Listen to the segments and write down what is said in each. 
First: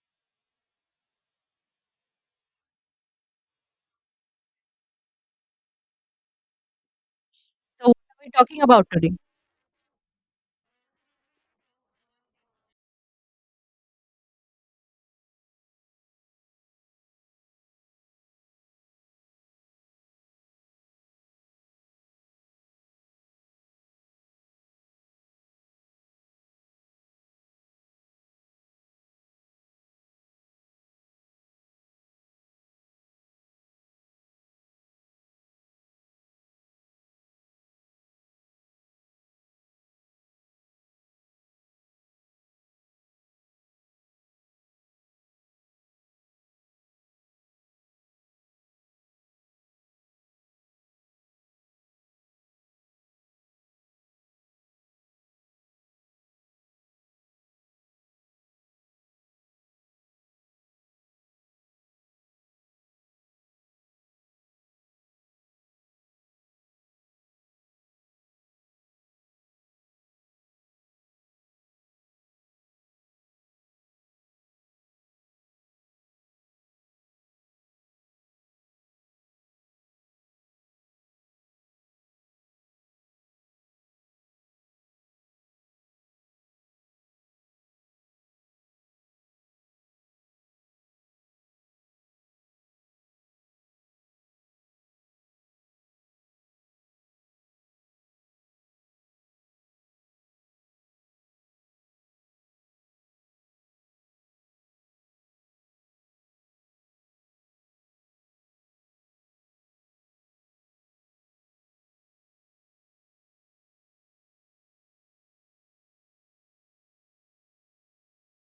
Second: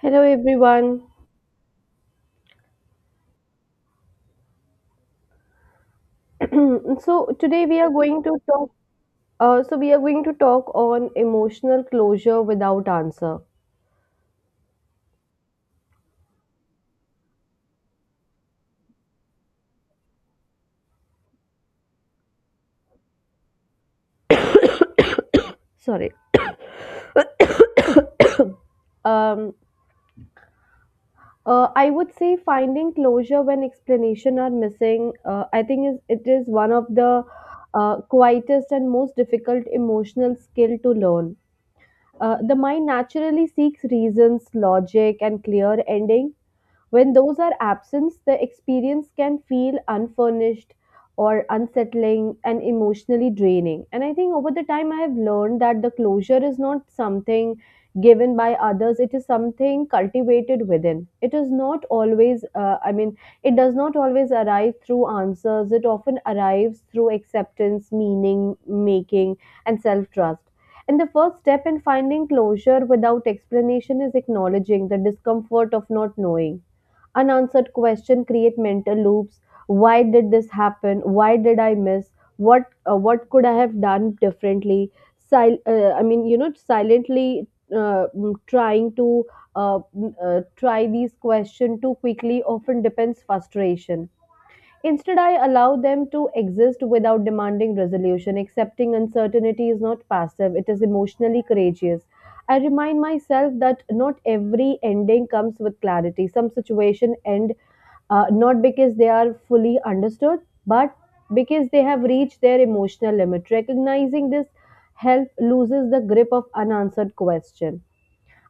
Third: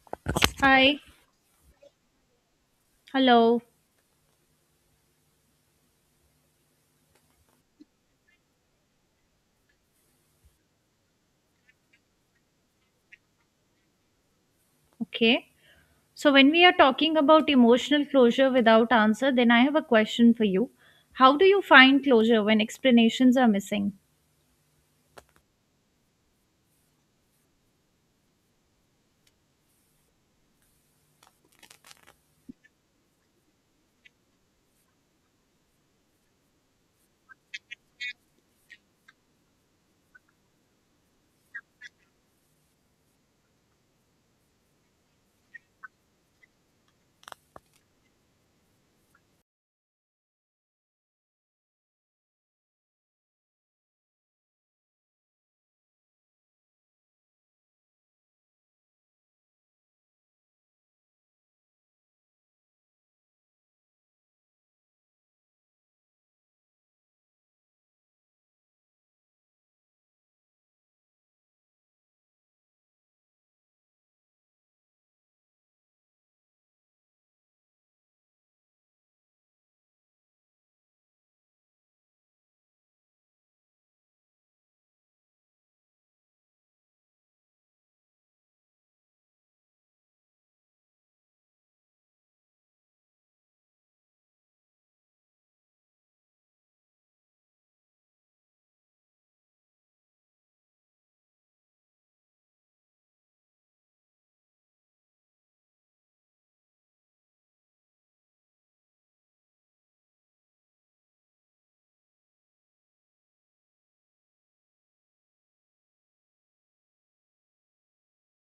Hello Hi. everyone. Hello. so today we So, are what going are we to talking talk about today? So we are going to talk on emotional closure without answer. Okay. So, when we are talking about emotional closure without answer, then I have a question for you. How do you find closure when explanations are missing? Sorry. um I would say finding closure when explanation are missing I think is it is one of the quietest and most difficult emotional skill to learn. The mind naturally seeks reasons, logic, and clear ending. When those are absent, the experience can feel unfurnished or unsettling and emotionally draining. And I think over the time, I have learned that the closure is not something given by others, it is something cultivated within. It is not always, I mean, it does not always arrive through answers, it often arrives through acceptance, meaning making, and self trust. And the first step in finding closure without explanation is acknowledging the discomfort of not knowing. Unanswered questions create mental loops. Why did this happen, why did I miss what, what could I have done differently? I mean, you know, silently trying to try these questions too quickly often depends frustration. Instead, I allow them to exist without demanding resolution. Accepting uncertainty is not passive, it is emotionally courageous. I remind myself that not every ending comes with clarity. Some situation end not because they are fully understood, but because they have reached their emotional limit. Recognizing this help loses the grip of unanswered question.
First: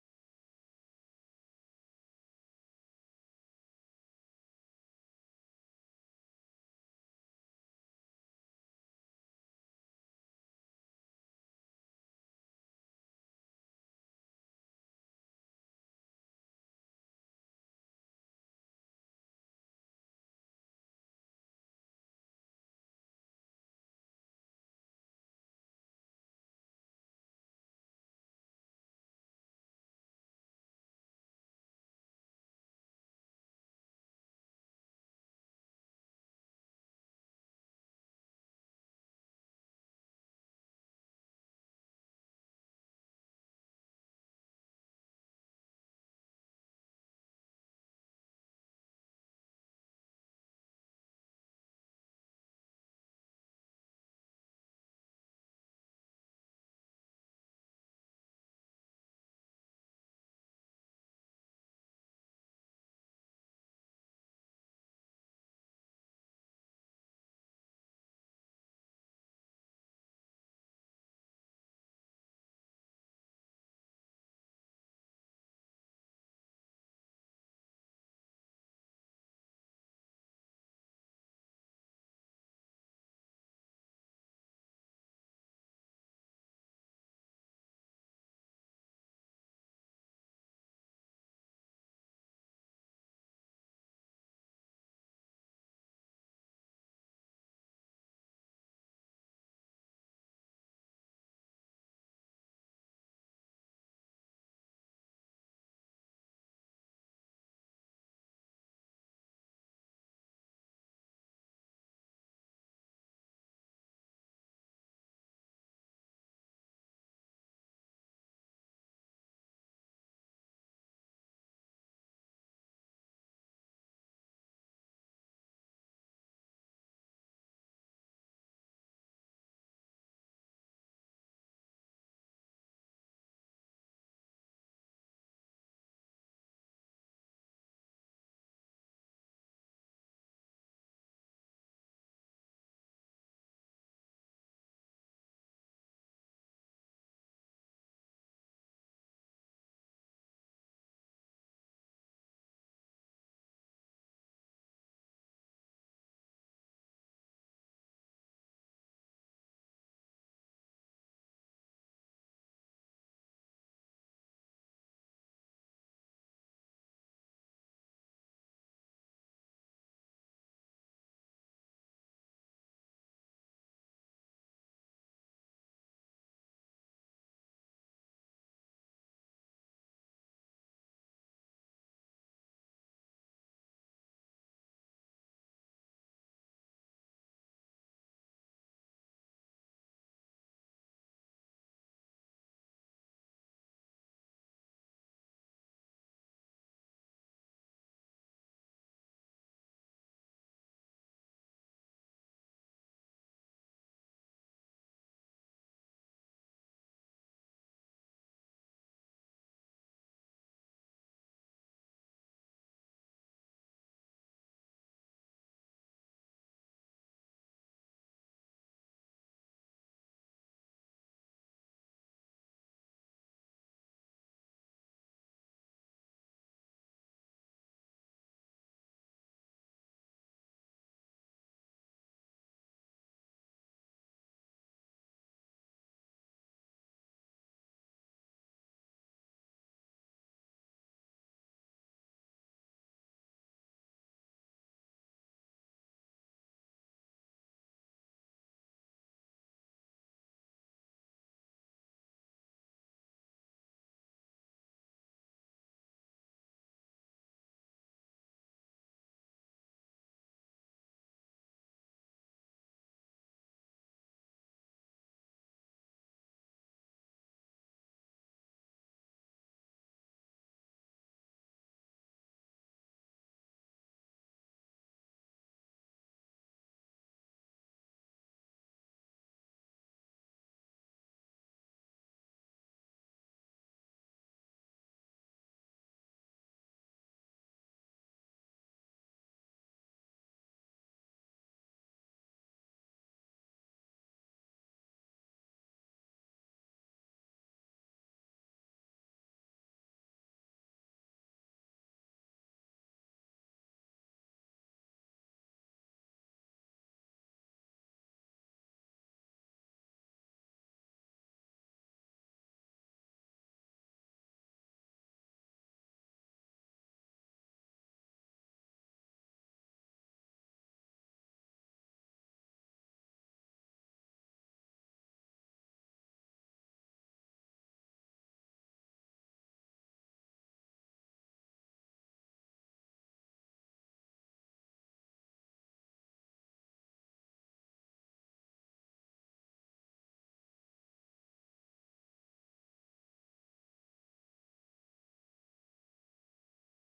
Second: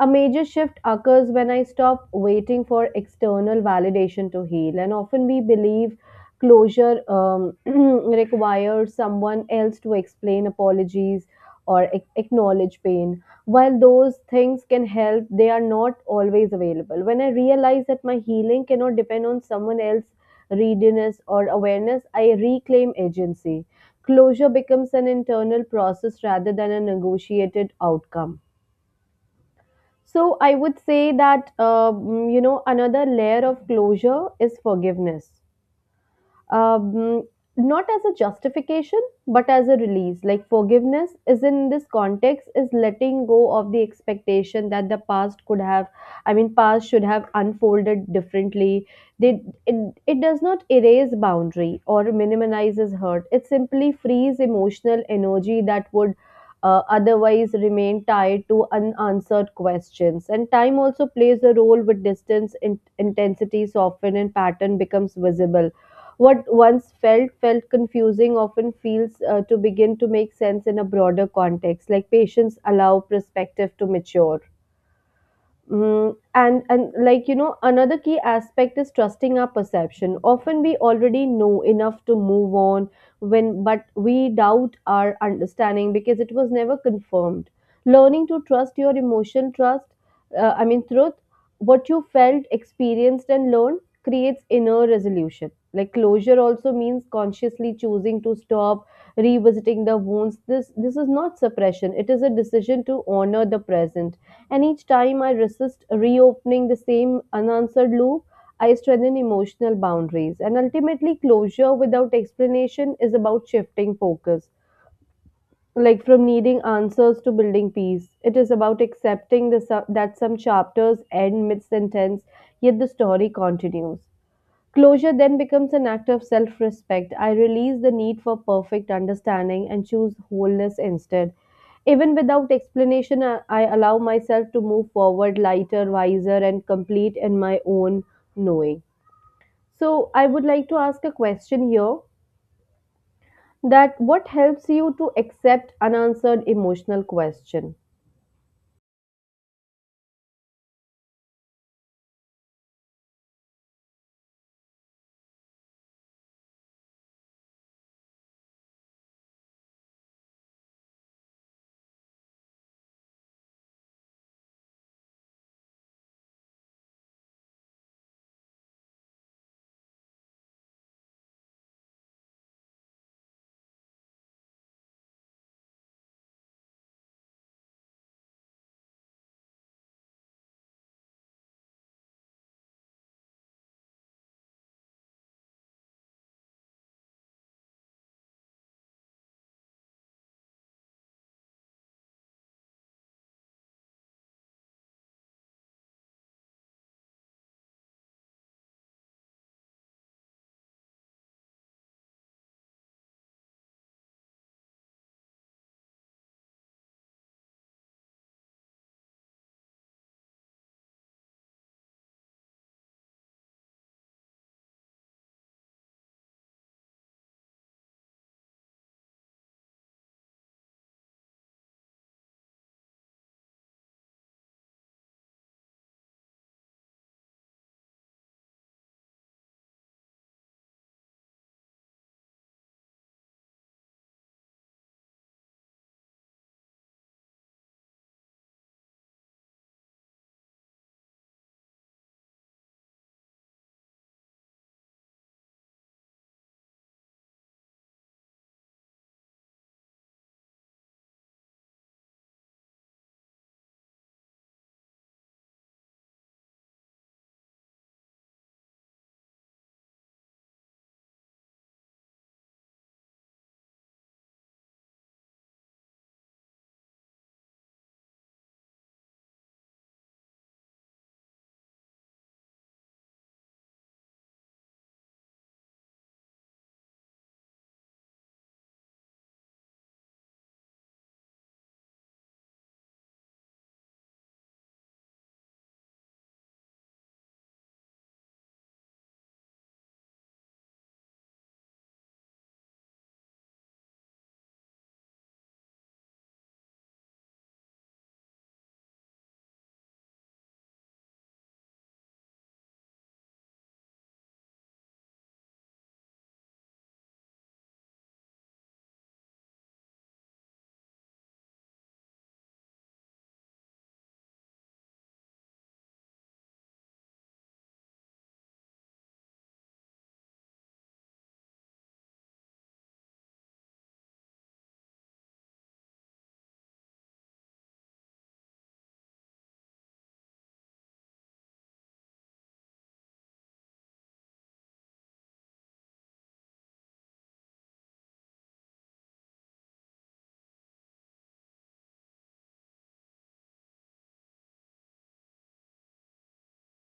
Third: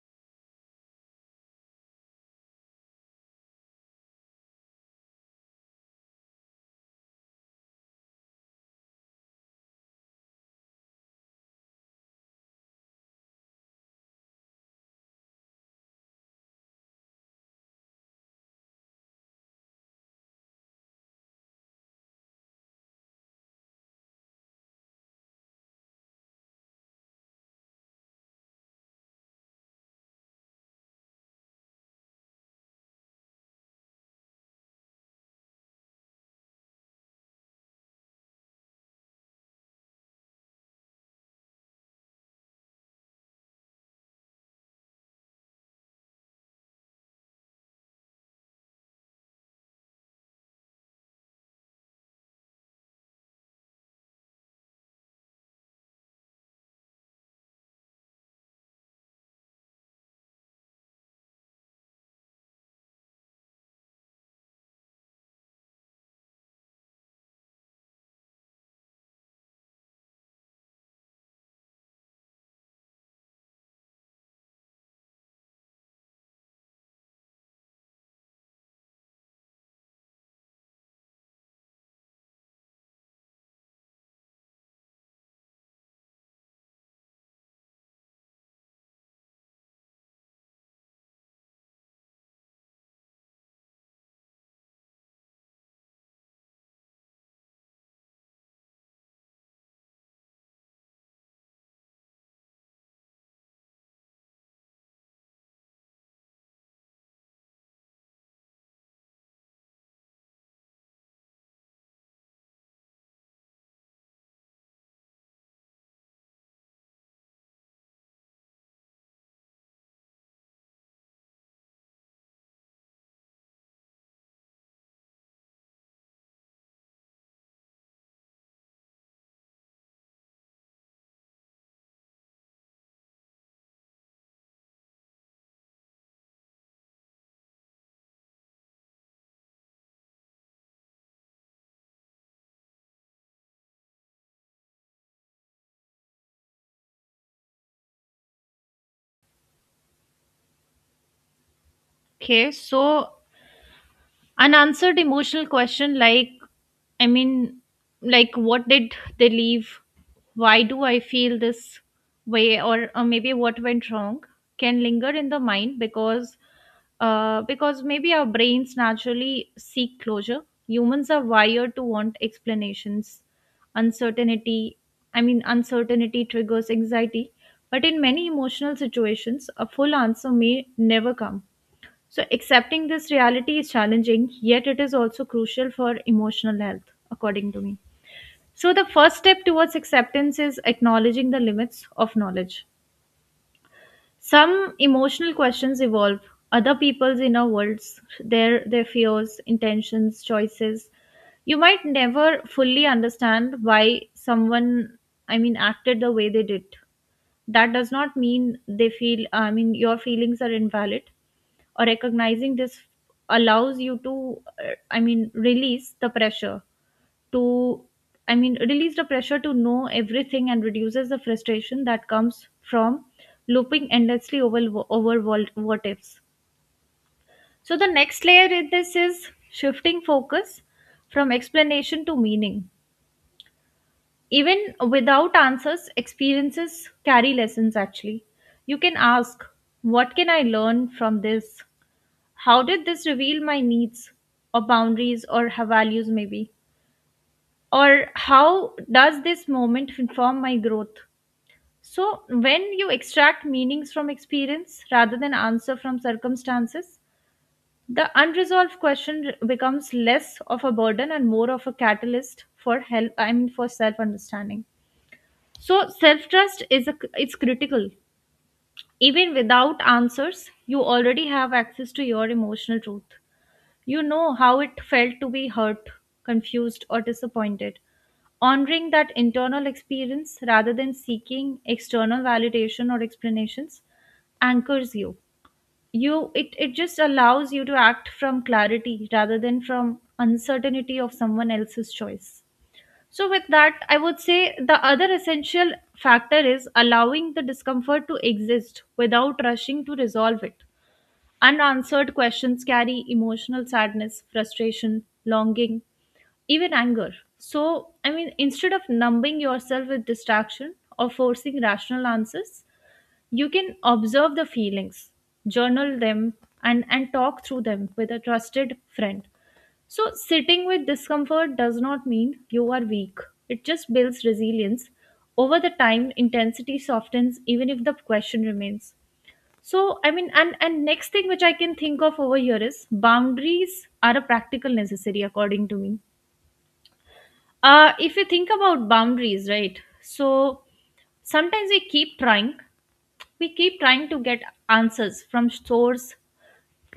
A major shift occurs when I stop waiting for external validation to heal. And often we believe closure requires someone else to explain apologies or acknowledge pain. While those things can help, they are not always available. When I realize that my healing cannot depend on someone else's readiness or awareness, I reclaim agency. Closure becomes an internal process rather than a negotiated outcome. So I would say that, another layer of closure is forgiveness, um, not as a justification but as a release. Like forgiveness is in this context is letting go of the expectation that the past could have, I mean past should have unfolded differently. they, it, it does not erase boundary or minimizes hurt, it simply frees emotional energy that would otherwise remain tied to unanswered questions. And time also plays a role. With distance in, intensity soften and pattern becomes visible. What once felt confusing often feels to begin to make sense in a broader context. Like patience allow perspective to mature. Mm, and like you know another key aspect is trusting our perception. Often we already know enough to move on when but we doubt our understanding because it was never confirmed. Learning to trust your emotion, trust, I mean truth, what you felt, experienced and learned creates inner resolution. Like closure also means consciously choosing to stop revisiting the wounds. This is not suppression. It is a decision to honor the present. And each time I resist reopening the same unanswered loop, I strengthen emotional boundaries. And ultimately, closure without explanation is about shifting focus, like from needing answers to building peace. It is about accepting that some chapters end mid sentence, yet the story continues. Closure then becomes an act of self respect. I release the need for perfect understanding and choose wholeness instead. Even without explanation, I allow myself to move forward lighter, wiser, and complete in my own knowing. So, I would like to ask a question here that what helps you to accept unanswered emotional question? Okay. So, unanswered emotional question, i mean like what did they leave, why do I feel this way, or maybe what went wrong, can linger in the mind because maybe our brains naturally seek closure, humans are wired to want explanations. Uncertainty i mean uncertainty triggers anxiety, but in many emotional situations a full answer may never come. So, accepting this reality is challenging, yet it is also crucial for emotional health, according to me. So, the first step towards acceptance is acknowledging the limits of knowledge. Some emotional questions evolve, other people's inner worlds, their fears, intentions, choices. You might never fully understand why someone, I mean, acted the way they did. That does not mean they feel, I mean, your feelings are invalid, or recognizing this allows you to release the pressure to, release the pressure to know everything, and reduces the frustration that comes from looping endlessly over, over what ifs. So the next layer in this is shifting focus from explanation to meaning. Even without answers, experiences carry lessons actually. You can ask, what can I learn from this? How did this reveal my needs, or boundaries, or her values maybe, or how does this moment inform my growth? So when you extract meanings from experience rather than answer from circumstances, the unresolved question becomes less of a burden and more of a catalyst for help, for self understanding. So self trust is a it's critical. Even without answers, you already have access to your emotional truth. You know how it felt to be hurt, confused, or disappointed. Honoring that internal experience rather than seeking external validation or explanations anchors you. It just allows you to act from clarity rather than from uncertainty of someone else's choice. So, with that, I would say the other essential factor is allowing the discomfort to exist without rushing to resolve it. Unanswered questions carry emotional sadness, frustration, longing, even anger. So, I mean, instead of numbing yourself with distraction or forcing rational answers, you can observe the feelings, journal them, and talk through them with a trusted friend. So, sitting with discomfort does not mean you are weak, it just builds resilience. Over the time, intensity softens even if the question remains. So, I mean, and next thing which I can think of over here is boundaries are a practical necessary according to me. Uh, if you think about boundaries, right? So sometimes we keep trying, we keep trying to get answers from source,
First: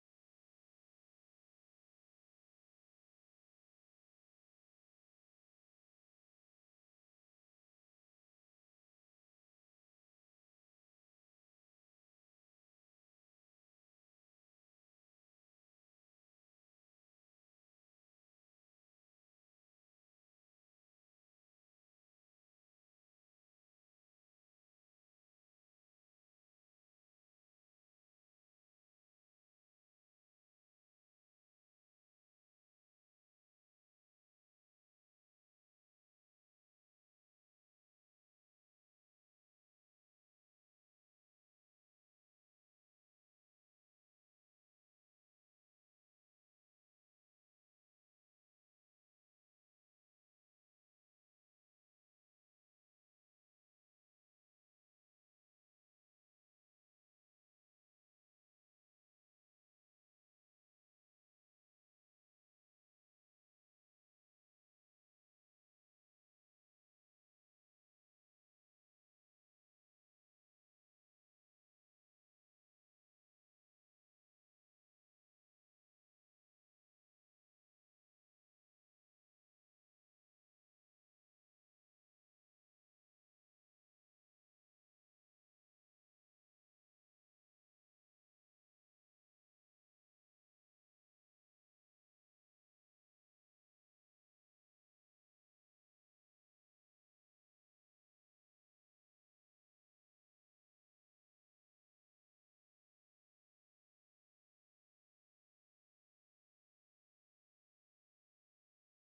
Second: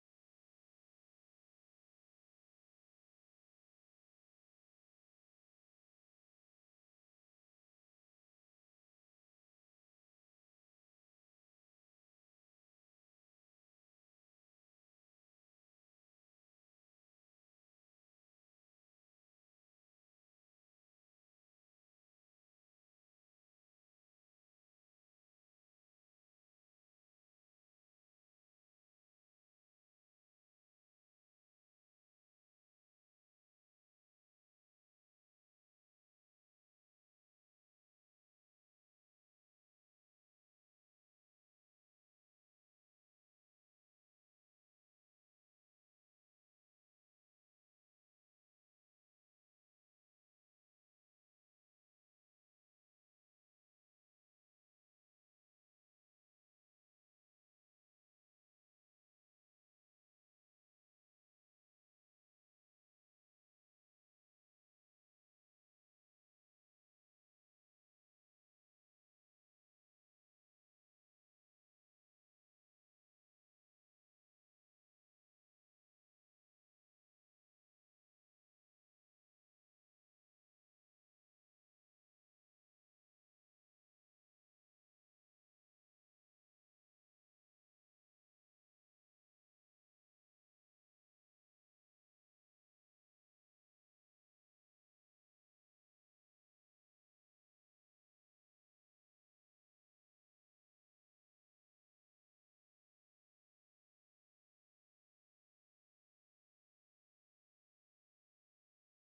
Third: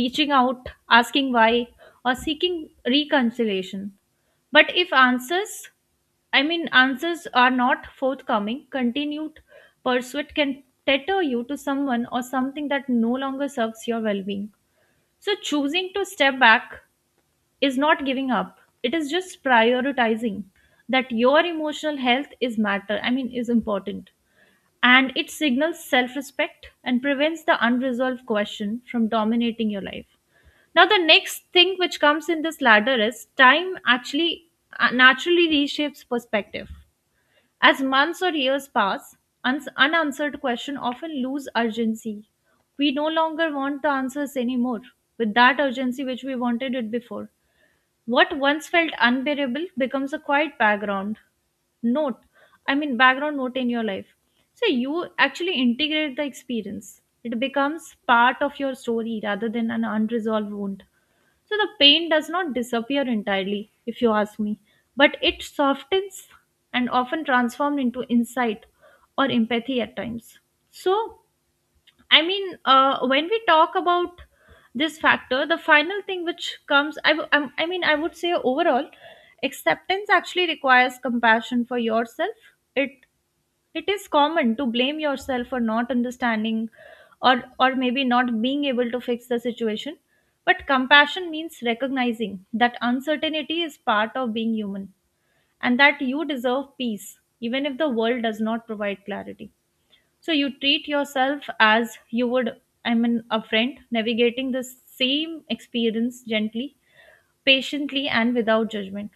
reaching out, asking why, or seeking reconciliation. But if answers, I mean, answers are not forthcoming, continued pursuit can tether you to someone or something that no longer serves your well being. So, choosing to step back is not giving up. It is just prioritizing that your emotional health is matter, I mean, is important. And it signals self respect and prevents the unresolved question from dominating your life. Now, the next thing which comes in this ladder is time, actually. Naturally reshapes perspective. As months or years pass, unanswered questions often lose urgency. We no longer want the answers anymore with that urgency which we wanted it before. What once felt unbearable becomes a quiet background note. I mean, background note in your life. So you actually integrate the experience, it becomes part of your story rather than an unresolved wound. So the pain does not disappear entirely, if you ask me, but it softens and often transformed into insight or empathy at times. So, I mean, when we talk about this factor, the final thing which comes, I mean, I would say overall, acceptance actually requires compassion for yourself. It it is common to blame yourself for not understanding, or maybe not being able to fix the situation. But compassion means recognizing that uncertainty is part of being human and that you deserve peace, even if the world does not provide clarity. So you treat yourself as you would, I mean, a friend navigating the same experience gently, patiently, and without judgment.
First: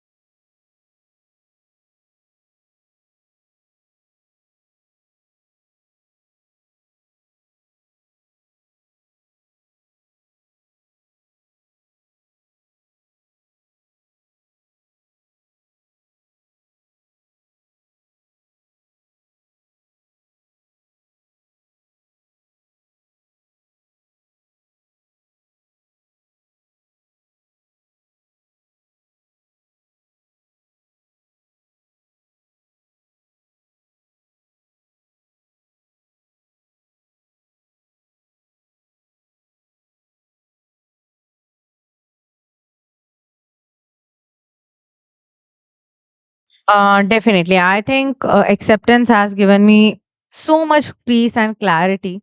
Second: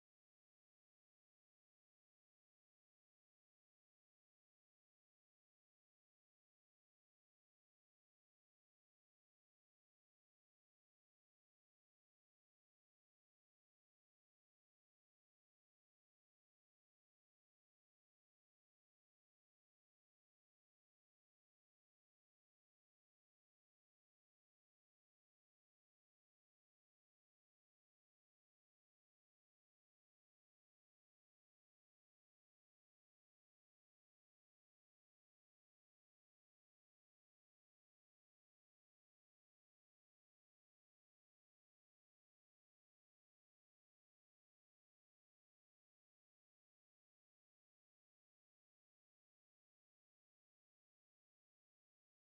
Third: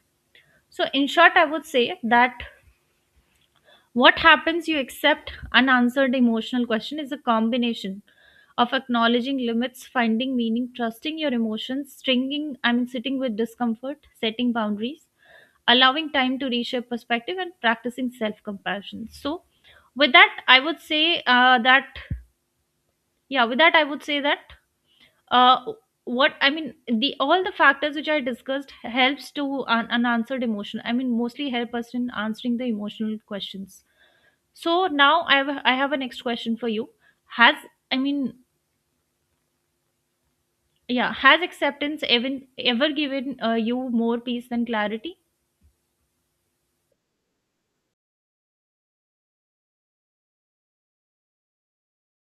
So, in short, I would say that what happens you accept unanswered emotional question is a combination of acknowledging limits, finding meaning, trusting your emotions, stringing, I mean, sitting with discomfort, setting boundaries, allowing time to reshape perspective, and practicing self compassion. So, with that, I would say yeah, with that, I would say that uh, what, I mean, the all the factors which I discussed helps to unanswered emotion. I mean, mostly help us in answering the emotional questions. So now I have a next question for you. Has, I mean yeah, has acceptance even ever given you more peace than clarity? Definitely. I think acceptance has given me so much peace and clarity.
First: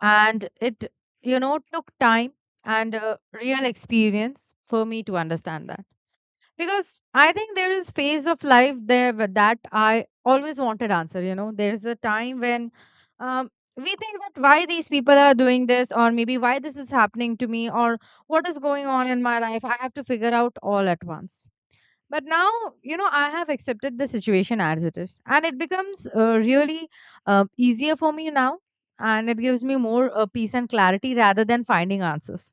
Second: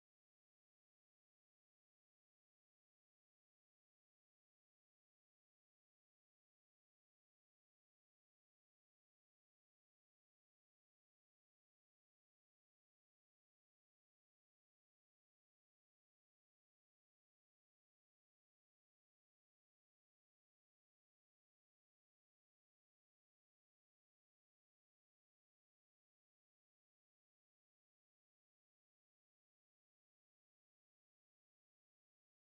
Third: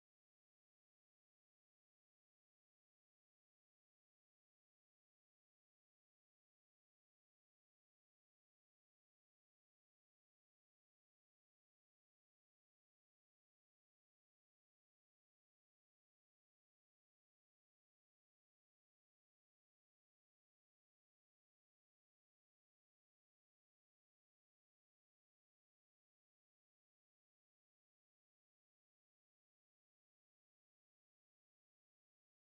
And you know, took time and real experience for me to understand that. Because I think there is phase of life there where that I always wanted answer. You know, there's a time when um, we think that why these people are doing this, or maybe why this is happening to me, or what is going on in my life. I have to figure out all at once, but now, you know, I have accepted the situation as it is and it becomes really easier for me now, and it gives me more peace and clarity rather than finding answers,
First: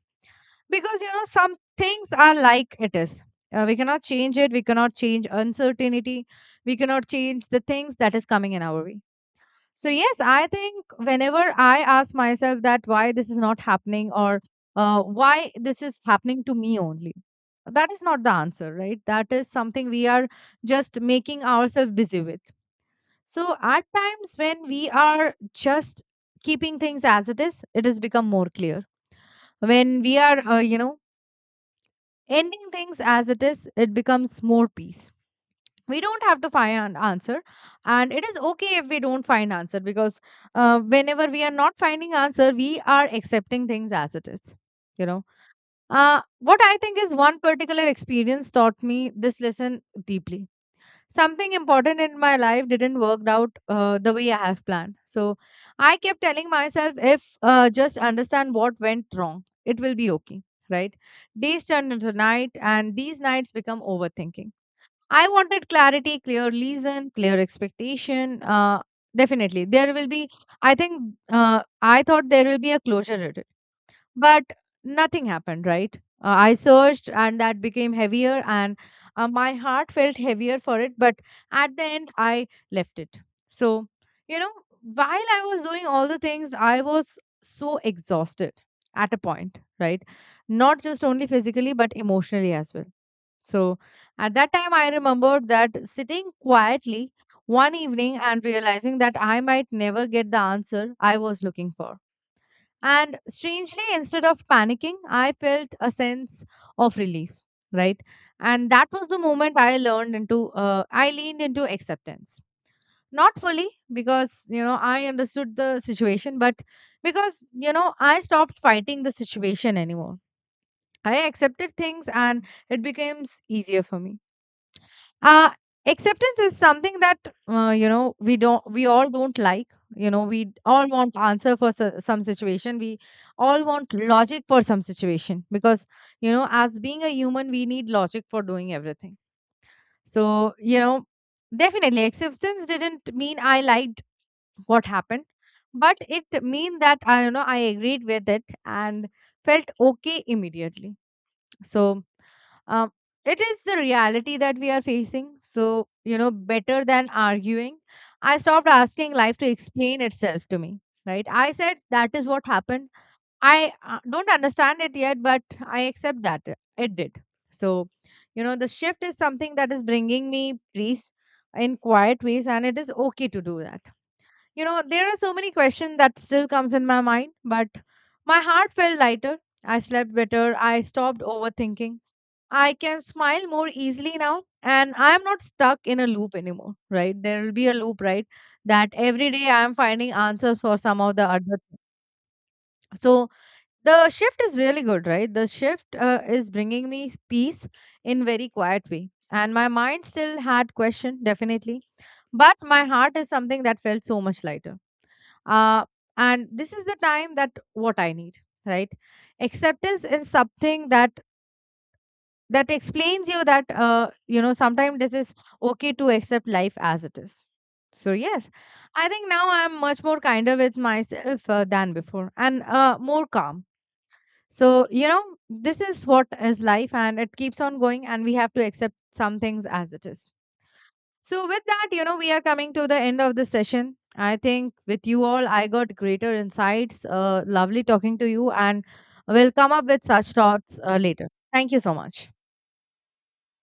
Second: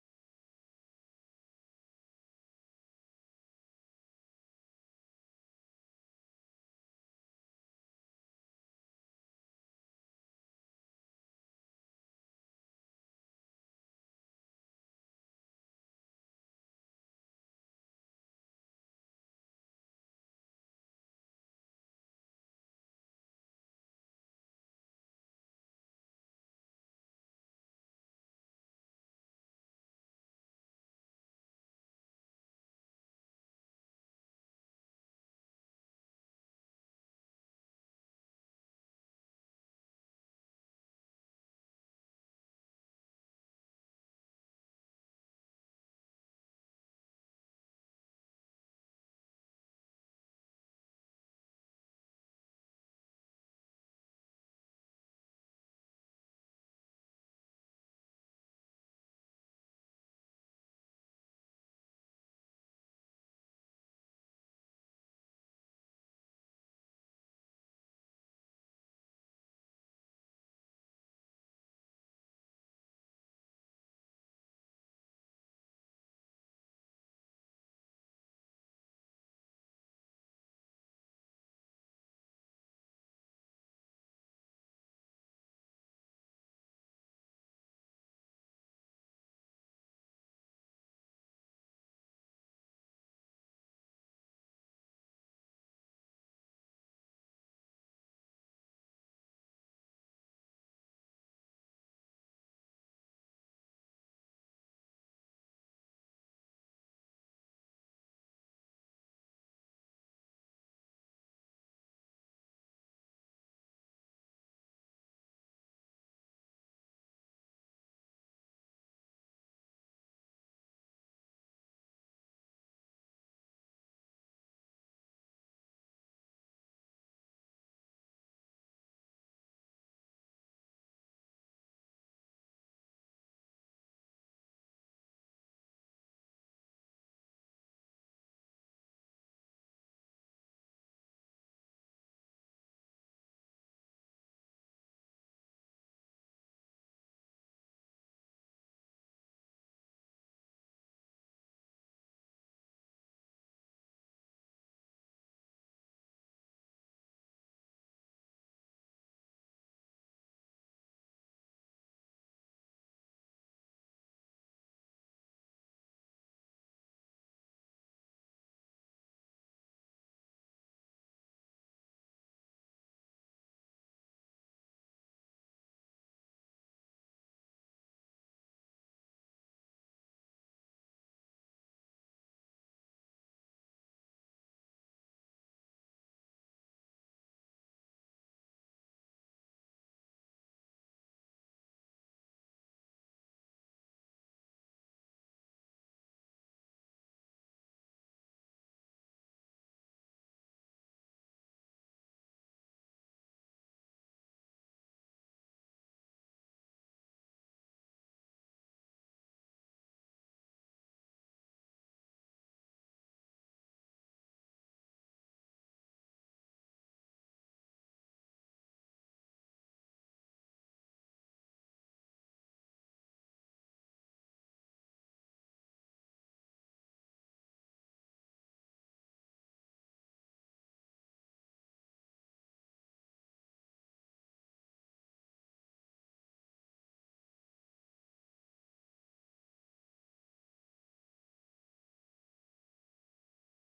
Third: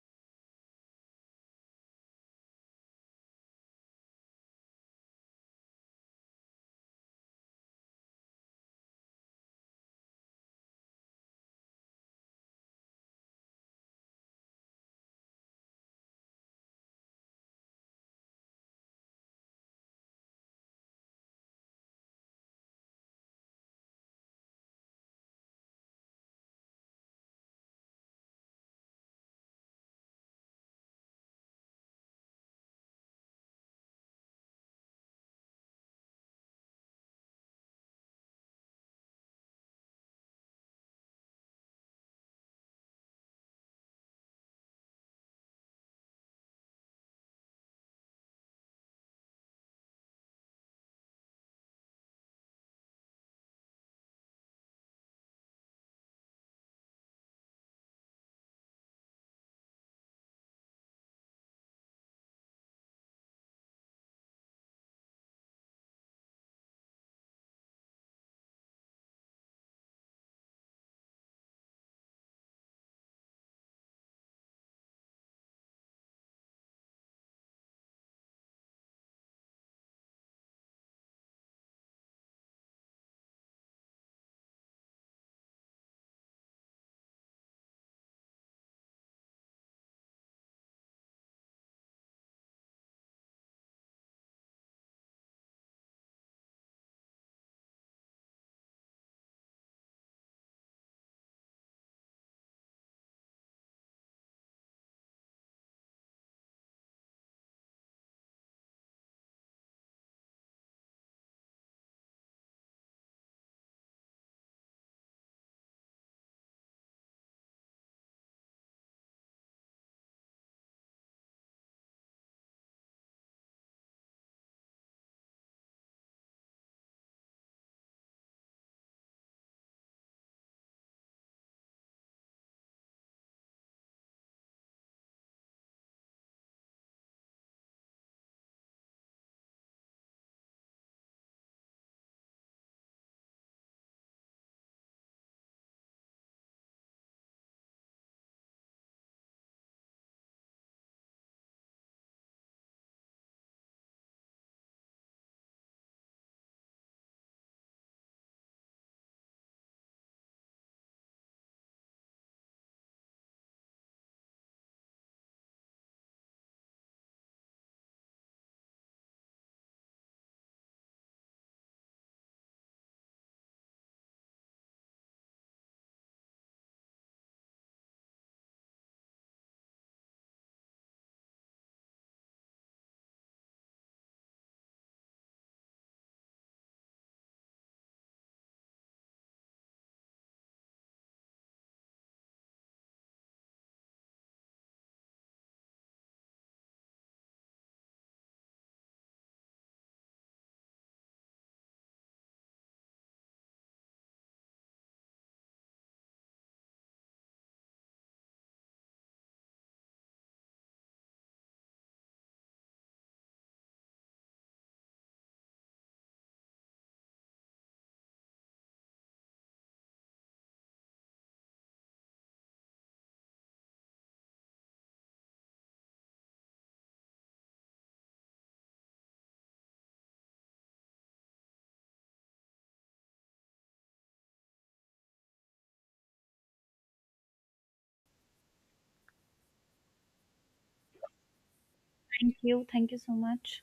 because you know some things are like it is. We cannot change it, we cannot change uncertainty, we cannot change the things that is coming in our way. So yes, I think whenever I ask myself that why this is not happening, or why this is happening to me only, that is not the answer, right? That is something we are just making ourselves busy with. So at times when we are just keeping things as it is, it has become more clear. When we are, you know, ending things as it is, it becomes more peace. We don't have to find an answer, and it is okay if we don't find answer, because whenever we are not finding answer, we are accepting things as it is, you know. What I think is, one particular experience taught me this lesson deeply. Something important in my life didn't work out the way I have planned. So I kept telling myself, if just understand what went wrong, it will be okay, right? Days turned into night, and these nights become overthinking. I wanted clarity, clear reason, clear expectation. Definitely, there will be. I think I thought there will be a closure at it, but nothing happened. Right? I searched, and that became heavier, and my heart felt heavier for it. But at the end, I left it. So, you know, while I was doing all the things, I was so exhausted at a point. Right? Not just only physically, but emotionally as well. So at that time, I remembered that sitting quietly one evening and realizing that I might never get the answer I was looking for. And strangely, instead of panicking, I felt a sense of relief, right? And that was the moment I learned into, I leaned into acceptance. Not fully because, you know, I understood the situation, but because, you know, I stopped fighting the situation anymore. I accepted things and it becomes easier for me. uh Acceptance is something that you know, we all don't like, you know, we all want answer for some situation, we all want logic for some situation, because you know, as being a human we need logic for doing everything. So you know, definitely acceptance didn't mean I liked what happened, but it mean that I, you know, I agreed with it and felt okay immediately. So um, it is the reality that we are facing. So, you know, better than arguing, I stopped asking life to explain itself to me. Right? I said that is what happened. I don't understand it yet, but I accept that it did. So, you know, the shift is something that is bringing me peace in quiet ways, and it is okay to do that. You know, there are so many questions that still comes in my mind, but my heart felt lighter. I slept better. I stopped overthinking. I can smile more easily now, and I am not stuck in a loop anymore, right? There will be a loop, right? That every day I am finding answers for some of the other thing. So the shift is really good, right? The shift is bringing me peace in very quiet way. And my mind still had question, definitely. But my heart is something that felt so much lighter. Uh, and this is the time that what I need, right? Acceptance is something that explains you that you know, sometimes this is okay to accept life as it is. So yes, I think now I'm much more kinder with myself than before, and more calm. So you know, this is what is life and it keeps on going, and we have to accept some things as it is. So with that, you know, we are coming to the end of the session. I think with you all, I got greater insights. Lovely talking to you, and we'll come up with such thoughts later. Thank you so much. Thank you. Thank you so much.